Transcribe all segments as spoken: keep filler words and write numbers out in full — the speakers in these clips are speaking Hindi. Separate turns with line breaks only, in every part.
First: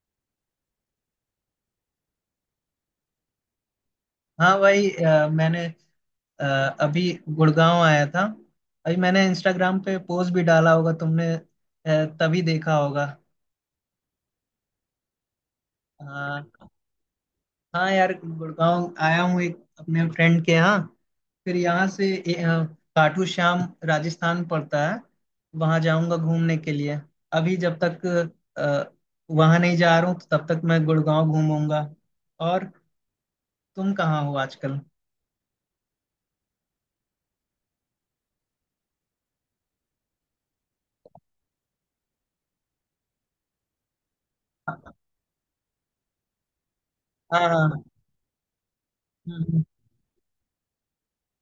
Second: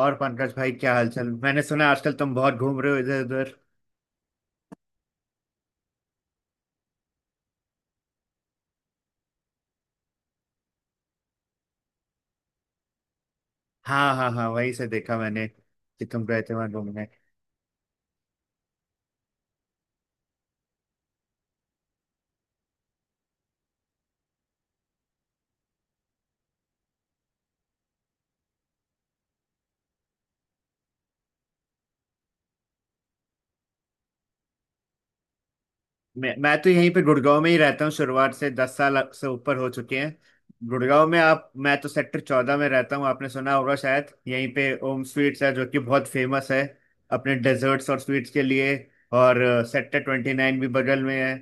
और पंकज भाई, क्या हालचाल? मैंने सुना आजकल तुम बहुत घूम रहे हो इधर उधर।
हाँ भाई, अ, मैंने अ, अभी गुड़गांव आया था। अभी मैंने इंस्टाग्राम पे पोस्ट भी डाला होगा, तुमने अ, तभी देखा होगा।
हाँ हाँ हाँ, वहीं से देखा मैंने कि तुम गए थे
हाँ
वहां घूमने।
हाँ, यार गुड़गांव आया हूँ एक अपने फ्रेंड के यहाँ। फिर यहाँ से ए, अ, खाटू श्याम, राजस्थान पड़ता है। वहाँ जाऊँगा घूमने के लिए। अभी जब तक अ, वहाँ नहीं जा रहा हूँ तो तब तक मैं गुड़गांव घूमूंगा। और तुम कहाँ हो आजकल?
मैं मैं तो यहीं पे गुड़गांव में ही रहता हूँ, शुरुआत से दस साल से ऊपर हो चुके हैं गुड़गांव में। आप, मैं तो सेक्टर चौदह में रहता हूँ, आपने सुना होगा शायद, यहीं पे ओम स्वीट्स है जो कि बहुत फेमस है अपने
हाँ
डेजर्ट्स और स्वीट्स के लिए। और
हाँ।
सेक्टर ट्वेंटी नाइन भी बगल में है।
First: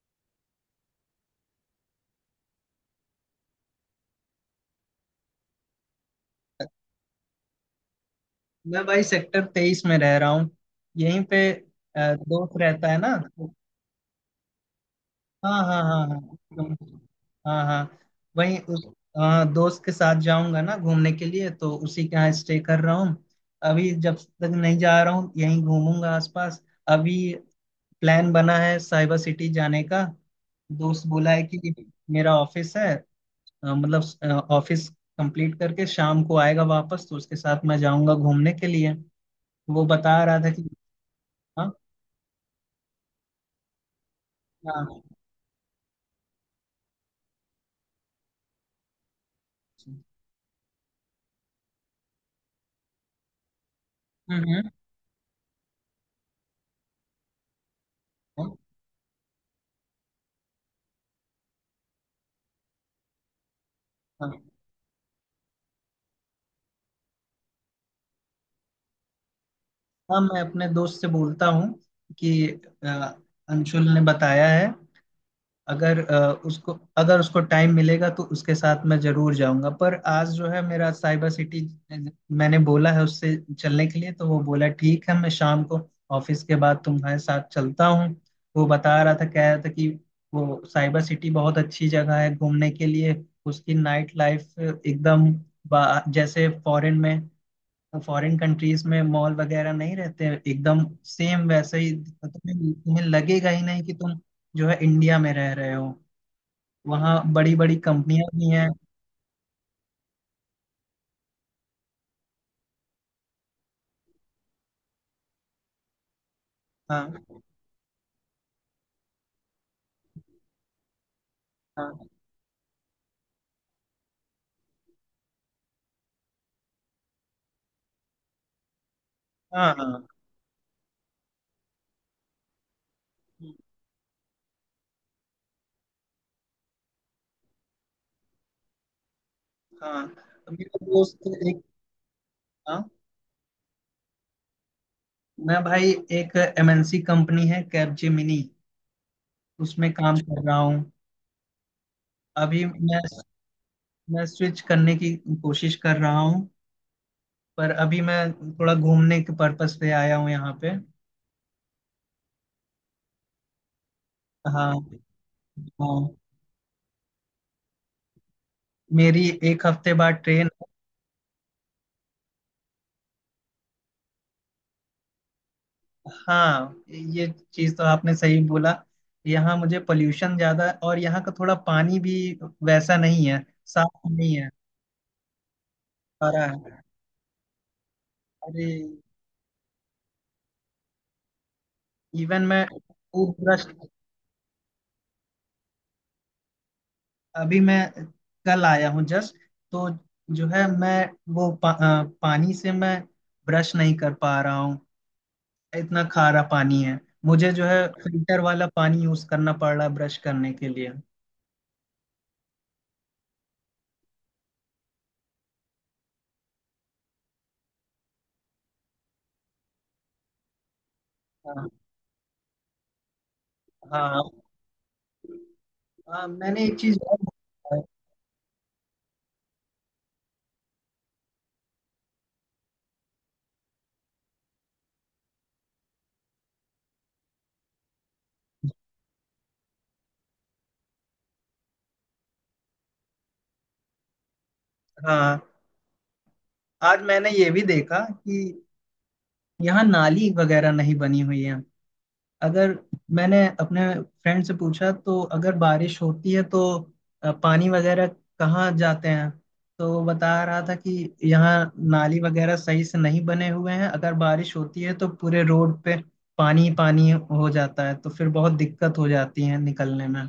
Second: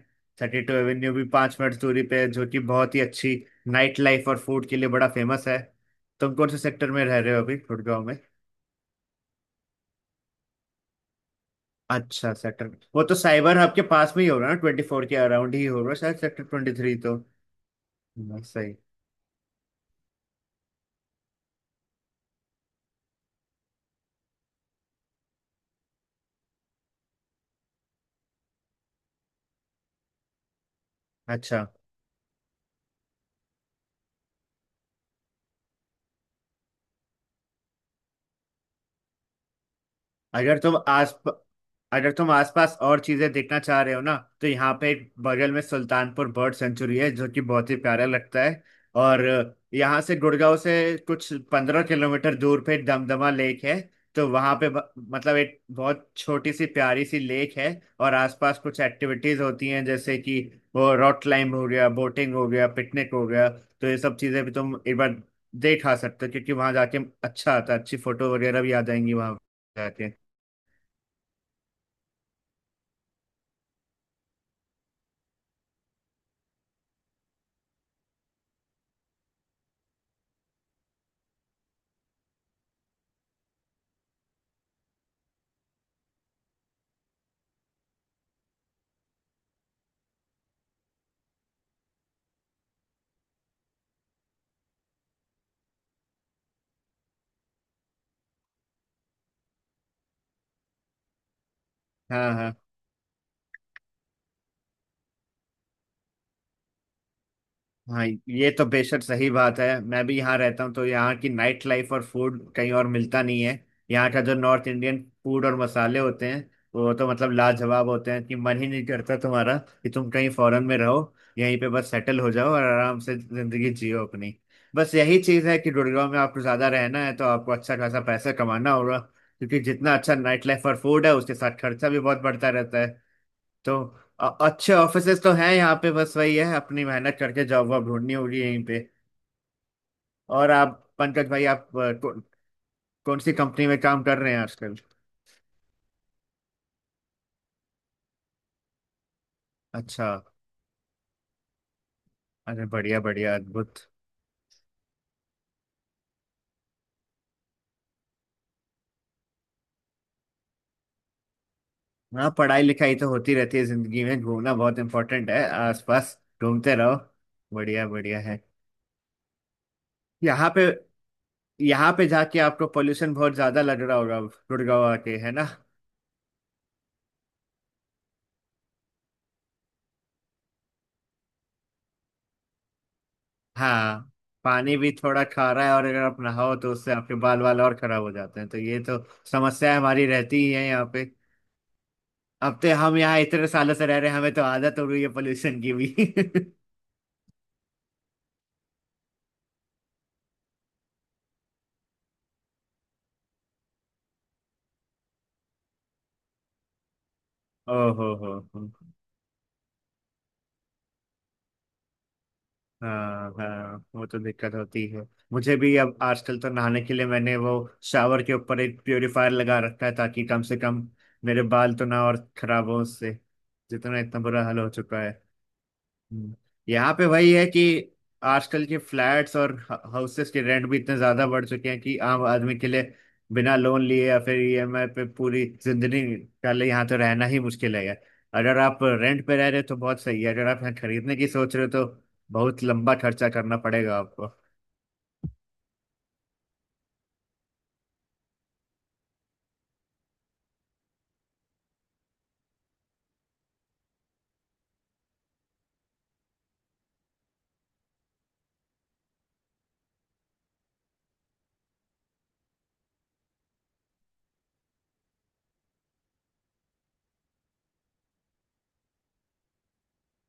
थर्टी टू एवेन्यू भी पाँच मिनट दूरी पे है, जो कि बहुत ही अच्छी नाइट लाइफ और फूड के लिए बड़ा फेमस है। तुम कौन से सेक्टर में रह रहे हो अभी गुड़गांव में?
मैं भाई सेक्टर तेईस में रह रहा हूँ। यहीं पे अ,
अच्छा,
दोस्त
सेक्टर।
रहता है
वो
ना।
तो साइबर हब के पास में ही होगा ना, ट्वेंटी फोर के अराउंड
हाँ
ही
हाँ
होगा
हाँ हाँ,
शायद, सेक्टर ट्वेंटी थ्री
एकदम।
तो।
हाँ हाँ,
हम्म,
वहीं
सही।
उस। हाँ, दोस्त के साथ जाऊंगा ना घूमने के लिए तो उसी के यहाँ स्टे कर रहा हूँ। अभी जब तक नहीं जा रहा हूँ यहीं घूमूंगा आसपास। अभी प्लान बना है साइबर सिटी जाने का। दोस्त बोला है
अच्छा।
कि मेरा ऑफिस है, अ, मतलब ऑफिस कंप्लीट करके शाम को आएगा वापस तो उसके साथ मैं जाऊंगा घूमने के लिए। वो बता रहा था
अगर
कि।
तुम आस
हाँ,
अगर तुम आसपास और चीजें देखना चाह रहे हो ना, तो यहाँ
हाँ
पे
हाँ।
एक बगल में सुल्तानपुर बर्ड सेंचुरी है जो कि बहुत ही प्यारा लगता है। और यहाँ से, गुड़गांव से, कुछ पंद्रह किलोमीटर दूर पे दमदमा लेक है। तो
हम्म
वहाँ पे
हम्म,
ब- मतलब एक बहुत छोटी सी प्यारी सी लेक है और आसपास कुछ एक्टिविटीज होती हैं, जैसे कि वो रॉक क्लाइंब हो गया, बोटिंग हो गया, पिकनिक हो गया। तो ये सब
हाँ
चीजें भी तुम एक बार देख आ सकते हो, क्योंकि वहाँ जाके अच्छा आता है, अच्छी फोटो वगैरह भी आ जाएंगी वहाँ
हाँ।
जाके।
मैं अपने दोस्त से बोलता हूँ कि अ, अंशुल ने बताया है। अगर अ, उसको अगर उसको टाइम मिलेगा तो उसके साथ मैं जरूर जाऊंगा, पर आज जो है मेरा साइबर सिटी। मैंने बोला है उससे चलने के लिए, तो वो बोला ठीक है, मैं शाम को ऑफिस के बाद तुम्हारे साथ चलता हूँ। वो बता रहा था कह रहा था कि वो साइबर सिटी बहुत अच्छी जगह है घूमने के लिए। उसकी नाइट लाइफ एकदम, बा- जैसे फॉरेन में फॉरेन कंट्रीज में मॉल वगैरह नहीं रहते, एकदम सेम वैसे ही
हाँ हाँ
तुम्हें तुम्हें लगेगा ही नहीं कि तुम जो है इंडिया में रह रहे हो। वहाँ बड़ी बड़ी
हाँ,
कंपनियां भी
ये तो
हैं।
बेशक सही बात है, मैं भी यहाँ रहता हूँ तो यहाँ की नाइट लाइफ और फूड कहीं और मिलता नहीं है। यहाँ का जो नॉर्थ इंडियन फूड और मसाले होते हैं, वो तो मतलब
हाँ
लाजवाब होते हैं कि मन ही नहीं करता तुम्हारा कि तुम कहीं फॉरेन में रहो, यहीं पे बस
हाँ
सेटल हो जाओ और आराम से जिंदगी जियो अपनी। बस यही चीज़ है कि गुड़गांव में आपको ज़्यादा रहना है तो आपको अच्छा खासा पैसा कमाना होगा, क्योंकि
हाँ
जितना
हाँ
अच्छा नाइट लाइफ और फूड है, उसके साथ खर्चा भी बहुत बढ़ता रहता है। तो अ- अच्छे ऑफिसेस तो हैं यहाँ पे, बस वही है अपनी मेहनत करके जॉब वॉब ढूंढनी होगी यहीं पे।
हाँ।
और
तो
आप,
मेरा दोस्त
पंकज भाई,
एक।
आप अ, कौ,
हाँ।
कौन सी कंपनी में काम कर रहे हैं आजकल?
मैं भाई, एक एम एन सी कंपनी है कैपजेमिनी, उसमें
अच्छा।
काम कर रहा हूँ अभी
अरे
मैं
बढ़िया बढ़िया, अद्भुत।
मैं स्विच करने की कोशिश कर रहा हूँ, पर अभी मैं थोड़ा घूमने के पर्पस पे आया हूँ यहाँ पे।
हाँ, पढ़ाई लिखाई तो होती रहती है जिंदगी में, घूमना बहुत
हाँ
इम्पोर्टेंट है,
हाँ।
आसपास घूमते रहो। बढ़िया बढ़िया है।
मेरी एक हफ्ते बाद ट्रेन।
यहाँ पे यहाँ पे जाके आपको पोल्यूशन बहुत ज्यादा लग रहा होगा अब, गुड़गांव आके, है ना?
हाँ, ये चीज तो आपने सही बोला। यहाँ मुझे पोल्यूशन ज्यादा, और यहाँ का थोड़ा पानी भी वैसा नहीं है, साफ
हाँ,
नहीं है।
पानी भी थोड़ा खारा है, और अगर आप
सारा
नहाओ तो
है।
उससे आपके बाल वाल और खराब हो जाते हैं, तो
अरे,
ये तो समस्या हमारी रहती ही है यहाँ पे।
इवन
अब
मैं
तो हम यहाँ
टूथ
इतने
ब्रश।
सालों से रह रहे हैं, हमें तो आदत हो रही है पोल्यूशन की भी।
अभी मैं कल आया हूँ जस्ट, तो जो है मैं वो पा, अ, पानी से मैं ब्रश नहीं कर पा रहा हूँ, इतना खारा पानी है। मुझे जो है
ओहो हो
फिल्टर
हो
वाला पानी यूज करना पड़ रहा है ब्रश करने के लिए।
हाँ हाँ, वो तो दिक्कत होती है। मुझे भी अब आजकल तो नहाने के लिए मैंने वो शावर के ऊपर एक प्योरीफायर लगा रखा है, ताकि कम से कम मेरे बाल
हाँ
तो ना और खराब हो उससे, जितना इतना
हाँ।
बुरा हाल हो चुका।
हाँ,
हम्म।
मैंने एक
यहाँ
चीज
पे
और
वही है कि
देखा है।
आजकल के फ्लैट्स और हाउसेस के रेंट भी इतने ज्यादा बढ़ चुके हैं कि आम आदमी के लिए बिना लोन लिए या फिर ईएमआई पे पूरी जिंदगी का लिए यहाँ तो रहना ही मुश्किल है। अगर आप रेंट पे रह रहे हो तो बहुत सही है, अगर आप यहाँ खरीदने की सोच रहे हो तो बहुत लंबा खर्चा करना पड़ेगा आपको।
हाँ, आज मैंने ये भी देखा कि यहाँ नाली वगैरह नहीं बनी हुई है। अगर मैंने अपने फ्रेंड से पूछा तो, अगर बारिश होती है तो अ, पानी वगैरह कहाँ जाते हैं? तो वो बता रहा था कि यहाँ नाली वगैरह सही से नहीं बने हुए हैं। अगर बारिश होती है तो पूरे रोड पे पानी ही पानी हो जाता है, तो फिर बहुत दिक्कत हो जाती है निकलने में।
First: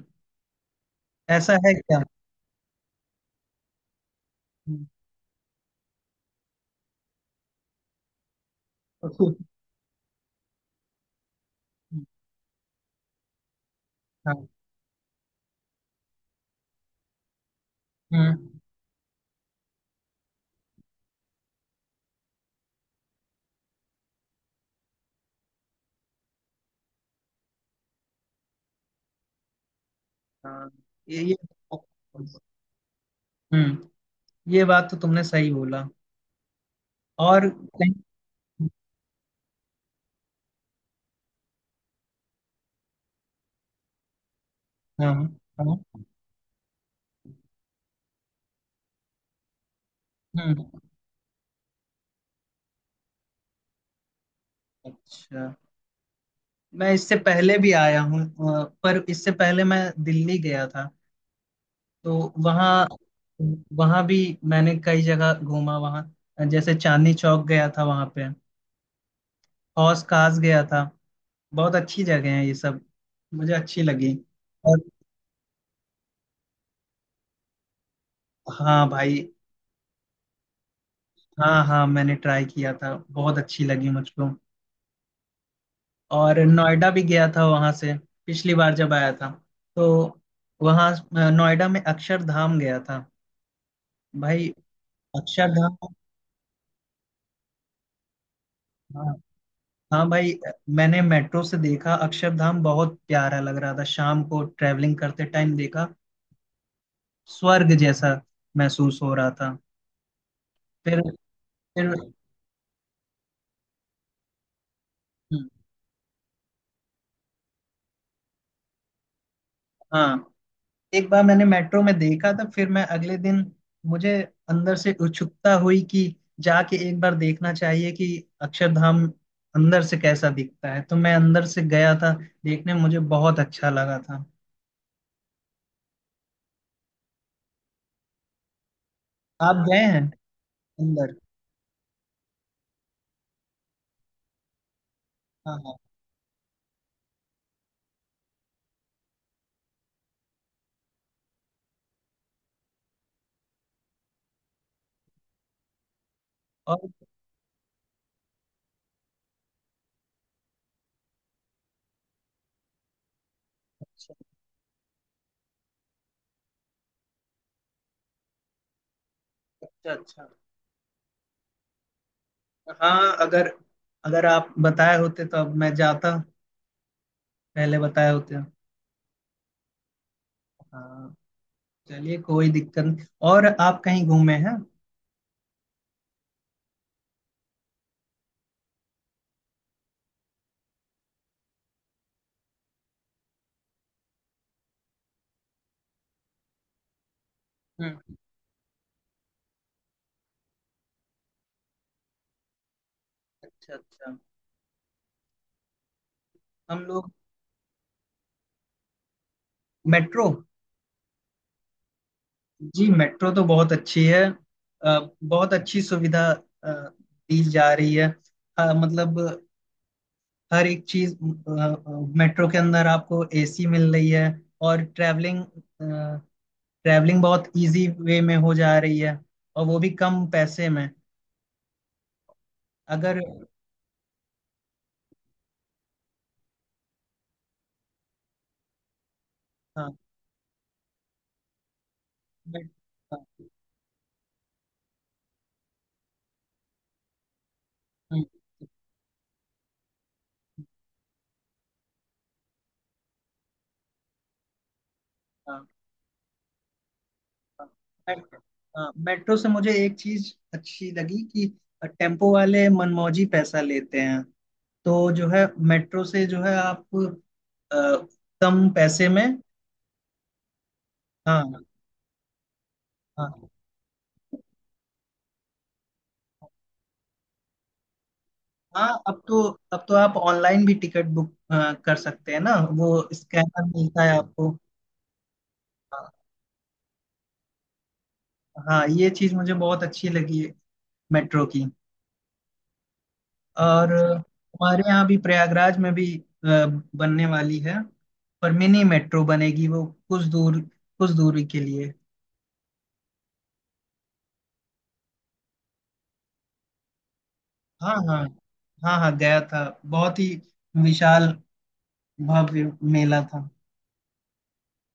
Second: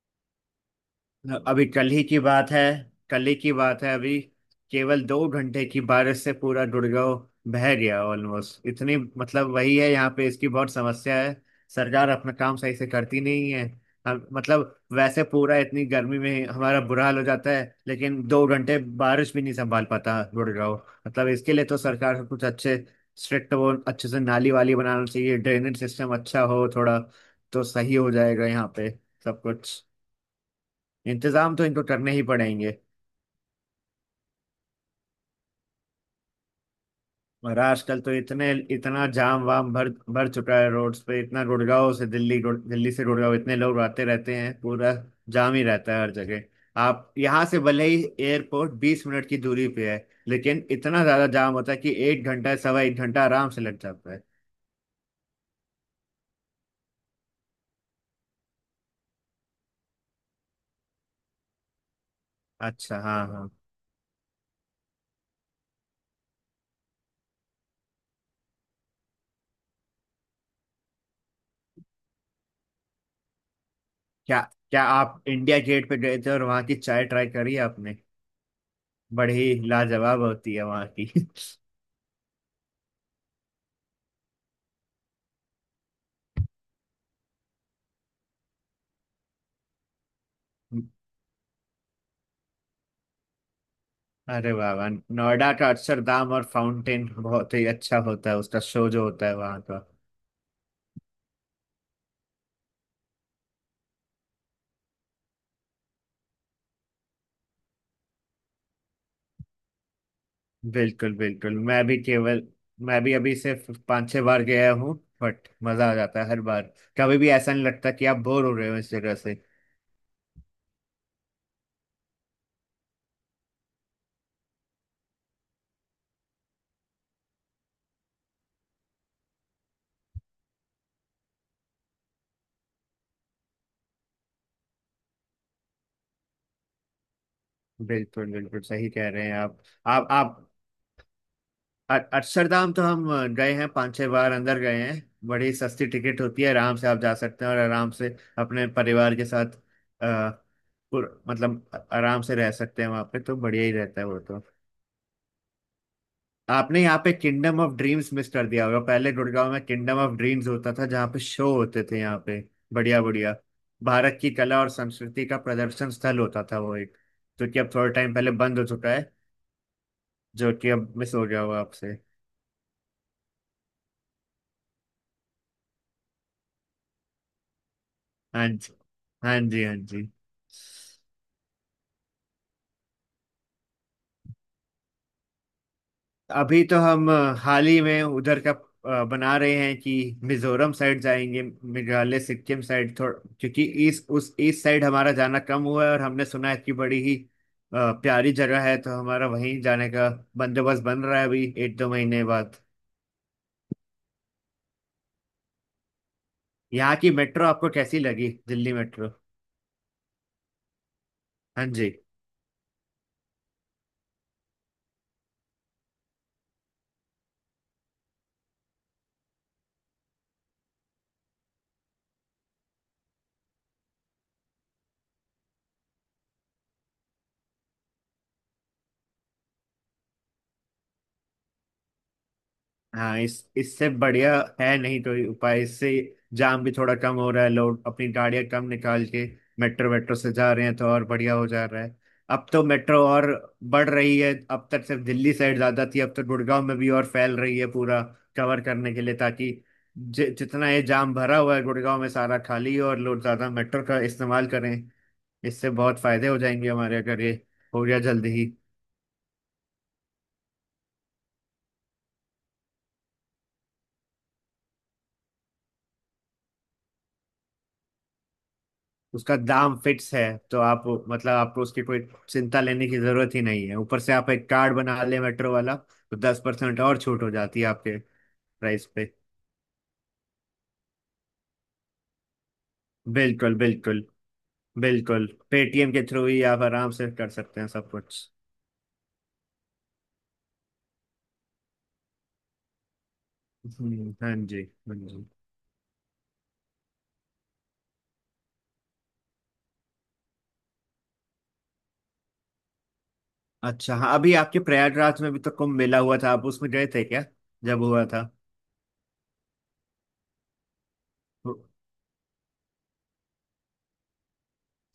ऐसा
अभी
है
कल
क्या?
ही की बात है, कल ही की बात है अभी
हम्म,
केवल दो घंटे की बारिश से पूरा गुड़गांव बह गया ऑलमोस्ट, इतनी, मतलब वही है, यहाँ पे इसकी बहुत समस्या है, सरकार अपना काम सही से करती नहीं है। हम,
हाँ।
मतलब वैसे पूरा इतनी गर्मी में हमारा बुरा हाल हो जाता है, लेकिन दो
हम्म,
घंटे बारिश भी नहीं संभाल पाता गुड़गांव। मतलब इसके लिए तो सरकार को कुछ अच्छे स्ट्रिक्ट, वो अच्छे से नाली वाली बनाना चाहिए, ड्रेनेज सिस्टम अच्छा हो थोड़ा, तो सही हो जाएगा यहाँ पे सब कुछ।
हाँ। ये ये
इंतजाम तो इनको करने ही पड़ेंगे।
हम्म, ये बात तो तुमने सही बोला। और
और
कहीं।
आजकल तो इतने इतना जाम वाम भर भर चुका है रोड्स पे, इतना गुड़गांव से दिल्ली, गुड़- दिल्ली से गुड़गांव इतने लोग आते रहते हैं, पूरा
हाँ
जाम ही रहता
हाँ।
है हर जगह। आप यहाँ से भले ही एयरपोर्ट बीस मिनट की दूरी पे है,
हम्म।
लेकिन इतना ज्यादा जाम होता है कि एक घंटा, सवा एक घंटा आराम से लग जाता है।
अच्छा। मैं इससे पहले भी आया हूँ अ, पर इससे पहले मैं दिल्ली गया था। तो वहाँ
अच्छा, हाँ हाँ।
वहाँ भी मैंने कई जगह घूमा वहाँ, जैसे चांदनी चौक गया था, वहाँ पे हौस खास गया था। बहुत अच्छी जगह है ये सब, मुझे अच्छी लगी।
क्या
और
क्या आप इंडिया गेट पे गए थे और वहाँ की चाय ट्राई करी आपने?
हाँ भाई।
बड़ी लाजवाब होती है वहाँ की।
हाँ हाँ, मैंने ट्राई किया था, बहुत अच्छी लगी मुझको। और नोएडा भी गया था वहां से, पिछली बार जब आया था। तो वहां अ, नोएडा में अक्षरधाम गया था भाई।
अरे वाह वाह, नोएडा का
अक्षरधाम।
अक्षरधाम और फाउंटेन बहुत ही अच्छा होता है, उसका शो जो
हाँ।
होता है वहाँ का।
हाँ भाई, अ, मैंने मेट्रो से देखा, अक्षरधाम बहुत प्यारा लग रहा था, शाम को ट्रैवलिंग करते टाइम देखा। स्वर्ग जैसा महसूस हो रहा था। फिर
बिल्कुल बिल्कुल, मैं
फिर
भी केवल मैं भी अभी सिर्फ पाँच छह बार गया हूँ,
हम्म,
बट मजा आ जाता है हर बार, कभी भी ऐसा नहीं लगता कि आप बोर हो रहे हो इस जगह से।
हाँ। एक बार मैंने मेट्रो में देखा था, फिर मैं अगले दिन मुझे अंदर से उत्सुकता हुई कि जाके एक बार देखना चाहिए कि अक्षरधाम अंदर से कैसा दिखता है। तो मैं अंदर से गया था देखने, मुझे बहुत अच्छा लगा था।
बिल्कुल बिल्कुल, सही कह रहे हैं आप।
आप गए हैं
आप आप
अंदर?
अ- अक्षरधाम तो हम गए हैं, पांच छह बार अंदर गए हैं। बड़ी
हाँ हाँ।
सस्ती टिकट होती है, आराम से आप जा सकते हैं और आराम से अपने परिवार के साथ आ, पुर, मतलब अ- आराम से रह सकते हैं वहां पे, तो बढ़िया ही रहता है वो तो। आपने
और
यहाँ पे किंगडम ऑफ ड्रीम्स मिस कर दिया होगा, पहले गुड़गांव में किंगडम ऑफ ड्रीम्स होता था जहाँ पे शो होते थे यहाँ पे। बढ़िया बढ़िया।
अच्छा
भारत की कला और संस्कृति का प्रदर्शन स्थल होता था वो एक, जो कि अब थोड़ा टाइम पहले बंद हो चुका है,
अच्छा। अच्छा।
जो कि अब मिस हो गया होगा आपसे।
हाँ, अगर अगर आप बताए होते तो अब मैं जाता, पहले बताए होते।
हाँ जी, हाँ जी हाँ जी।
हाँ, चलिए कोई दिक्कत नहीं। और आप कहीं घूमे हैं?
अभी तो हम अ, हाल ही में उधर का अ, बना रहे हैं कि मिजोरम साइड जाएंगे, मेघालय सिक्किम साइड थोड़ा, क्योंकि ईस्ट, उस ईस्ट साइड हमारा जाना कम हुआ है और हमने सुना है कि बड़ी ही अ,
हम्म।
प्यारी जगह है, तो हमारा वहीं जाने का बंदोबस्त बन रहा है अभी एक दो महीने बाद।
अच्छा अच्छा। हम
यहाँ
लोग।
की मेट्रो आपको कैसी लगी, दिल्ली मेट्रो?
मेट्रो।
हाँ जी।
जी, मेट्रो तो बहुत अच्छी है। अ, बहुत अच्छी सुविधा अ, दी जा रही है, अ, मतलब हर एक चीज। अ, अ, मेट्रो के अंदर आपको ए सी मिल रही है। और ट्रैवलिंग ट्रैवलिंग बहुत इजी वे में हो जा रही है, और वो भी कम पैसे में।
हाँ,
अगर।
इस इससे बढ़िया है नहीं, तो ये उपाय, इससे जाम भी थोड़ा कम हो रहा है, लोग अपनी गाड़ियां कम निकाल के मेट्रो
हाँ।
वेट्रो से जा रहे हैं, तो और बढ़िया हो जा रहा है। अब तो
मेट-
मेट्रो
हाँ,
और बढ़ रही है, अब तक सिर्फ दिल्ली साइड ज्यादा थी, अब तो गुड़गांव में भी और फैल रही है, पूरा
हम्म,
कवर करने के लिए, ताकि जि, जितना ये जाम भरा हुआ है गुड़गांव में सारा खाली हो और लोग ज्यादा मेट्रो का इस्तेमाल करें।
हाँ,
इससे बहुत फायदे हो जाएंगे हमारे, अगर ये
हाँ,
हो गया जल्दी
मेट्रो।
ही।
हाँ, मेट्रो से मुझे एक चीज अच्छी लगी कि टेम्पो वाले मनमौजी पैसा लेते हैं, तो जो है मेट्रो से जो है आप अ, कम पैसे में।
उसका दाम फिक्स है, तो आप, मतलब आपको
हाँ
उसकी कोई चिंता लेने की जरूरत ही
हाँ
नहीं है। ऊपर से आप एक कार्ड बना ले मेट्रो वाला, तो दस परसेंट और छूट हो जाती है आपके प्राइस
हाँ।
पे।
अब तो अब तो आप ऑनलाइन भी टिकट बुक अ, कर सकते हैं ना, वो
बिल्कुल
स्कैनर मिलता
बिल्कुल,
है आपको।
बिल्कुल पेटीएम के
हाँ
थ्रू ही आप आराम से कर सकते हैं सब कुछ।
हाँ, ये चीज़ मुझे बहुत अच्छी लगी है मेट्रो की। और
हम्म,
अ,
हाँ जी
हमारे
हाँ
यहाँ भी
जी।
प्रयागराज में भी अ, बनने वाली है, पर मिनी मेट्रो बनेगी, वो कुछ दूर, कुछ दूरी के लिए।
अच्छा, हाँ, अभी आपके प्रयागराज में भी तो कुंभ मेला हुआ था, आप उसमें गए थे क्या जब
हाँ
हुआ
हाँ। हाँ हाँ, गया था। बहुत ही विशाल
था?
भव्य मेला था।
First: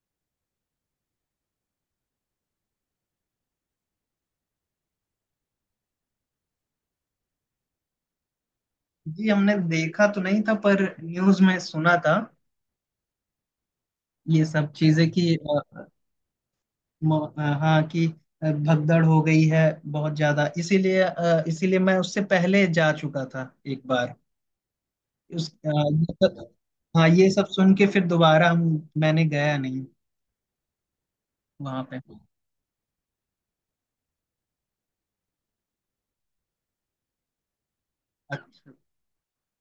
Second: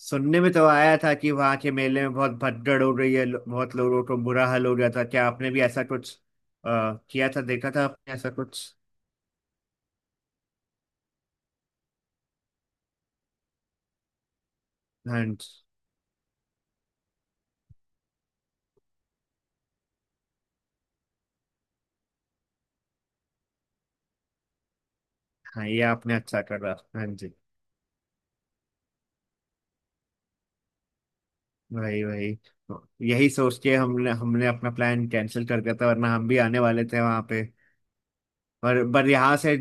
सुनने में तो आया था कि वहां के मेले में बहुत भगदड़ हो गई है, लो- बहुत लोगों को बुरा हाल हो गया था, क्या आपने भी ऐसा कुछ आ, किया था, देखा था आपने ऐसा कुछ?
जी, हमने देखा तो नहीं था, पर न्यूज में सुना था ये सब चीजें,
हाँ
कि
जी,
अ, म- अ, हाँ कि अ, भगदड़ हो गई है बहुत ज्यादा। इसीलिए अ, इसीलिए मैं उससे पहले जा चुका था एक बार। उस
हाँ
अ,
ये
ये
आपने अच्छा
सब-
करा, हाँ
हाँ, ये
जी।
सब सुन के फिर दोबारा हम मैंने गया नहीं वहां पे।
वही वही, यही सोच के हमने हमने अपना प्लान कैंसिल कर दिया था, वरना हम भी आने वाले थे वहां पे।
अच्छा।
पर पर यहाँ से,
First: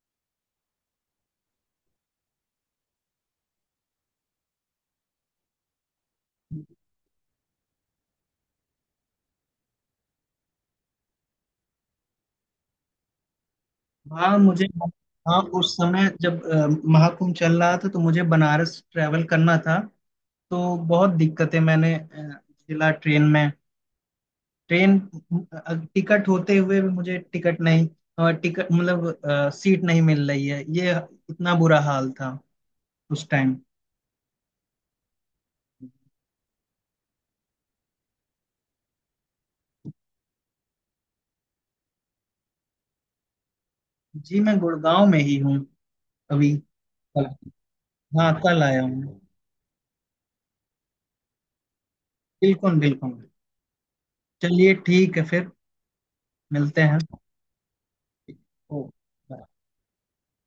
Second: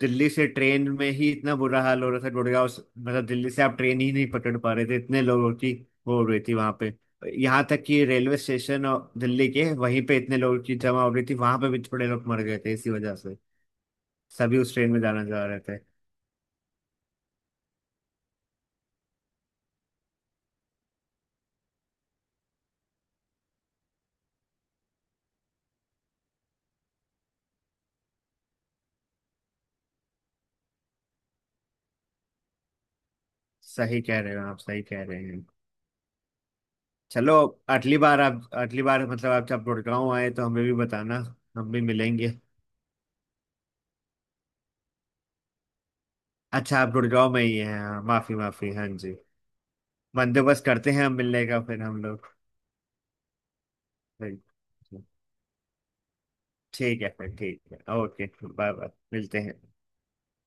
दिल्ली से ट्रेन में ही इतना बुरा हाल हो रहा था, गुड़गांव से- मतलब दिल्ली से आप ट्रेन ही नहीं पकड़ पा रहे थे, इतने लोगों की वो हो रही थी वहां पे। यहाँ तक कि रेलवे स्टेशन और दिल्ली के वहीं पे इतने लोगों की जमा हो रही थी, वहां पे भी थोड़े लोग मर गए थे इसी वजह से,
हाँ,
सभी
मुझे।
उस ट्रेन में जाना
हाँ,
चाह रहे
उस
थे।
समय जब अ, महाकुंभ चल रहा था तो मुझे बनारस ट्रैवल करना था। तो बहुत दिक्कतें मैंने अ, झेला ट्रेन में। ट्रेन टिकट होते हुए भी मुझे टिकट नहीं, और टिकट मतलब अ, सीट नहीं मिल रही है। ये इतना बुरा हाल था उस टाइम।
सही कह रहे हो आप, सही कह रहे हैं। चलो, अगली बार आप, अगली बार मतलब आप जब गुड़गांव आए तो हमें भी बताना, हम भी मिलेंगे।
जी, मैं गुड़गांव में ही हूँ अभी।
अच्छा, आप
कल।
गुड़गांव में ही हैं, हाँ
हाँ,
माफी
कल
माफी,
आया
हाँ जी।
हूँ।
बंदोबस्त करते हैं हम मिलने का फिर हम लोग।
बिल्कुल बिल्कुल। चलिए
बिल्कुल।
ठीक है फिर, मिलते हैं।
ठीक है फिर, ठीक है, ओके बाय
ओ।
बाय, मिलते हैं।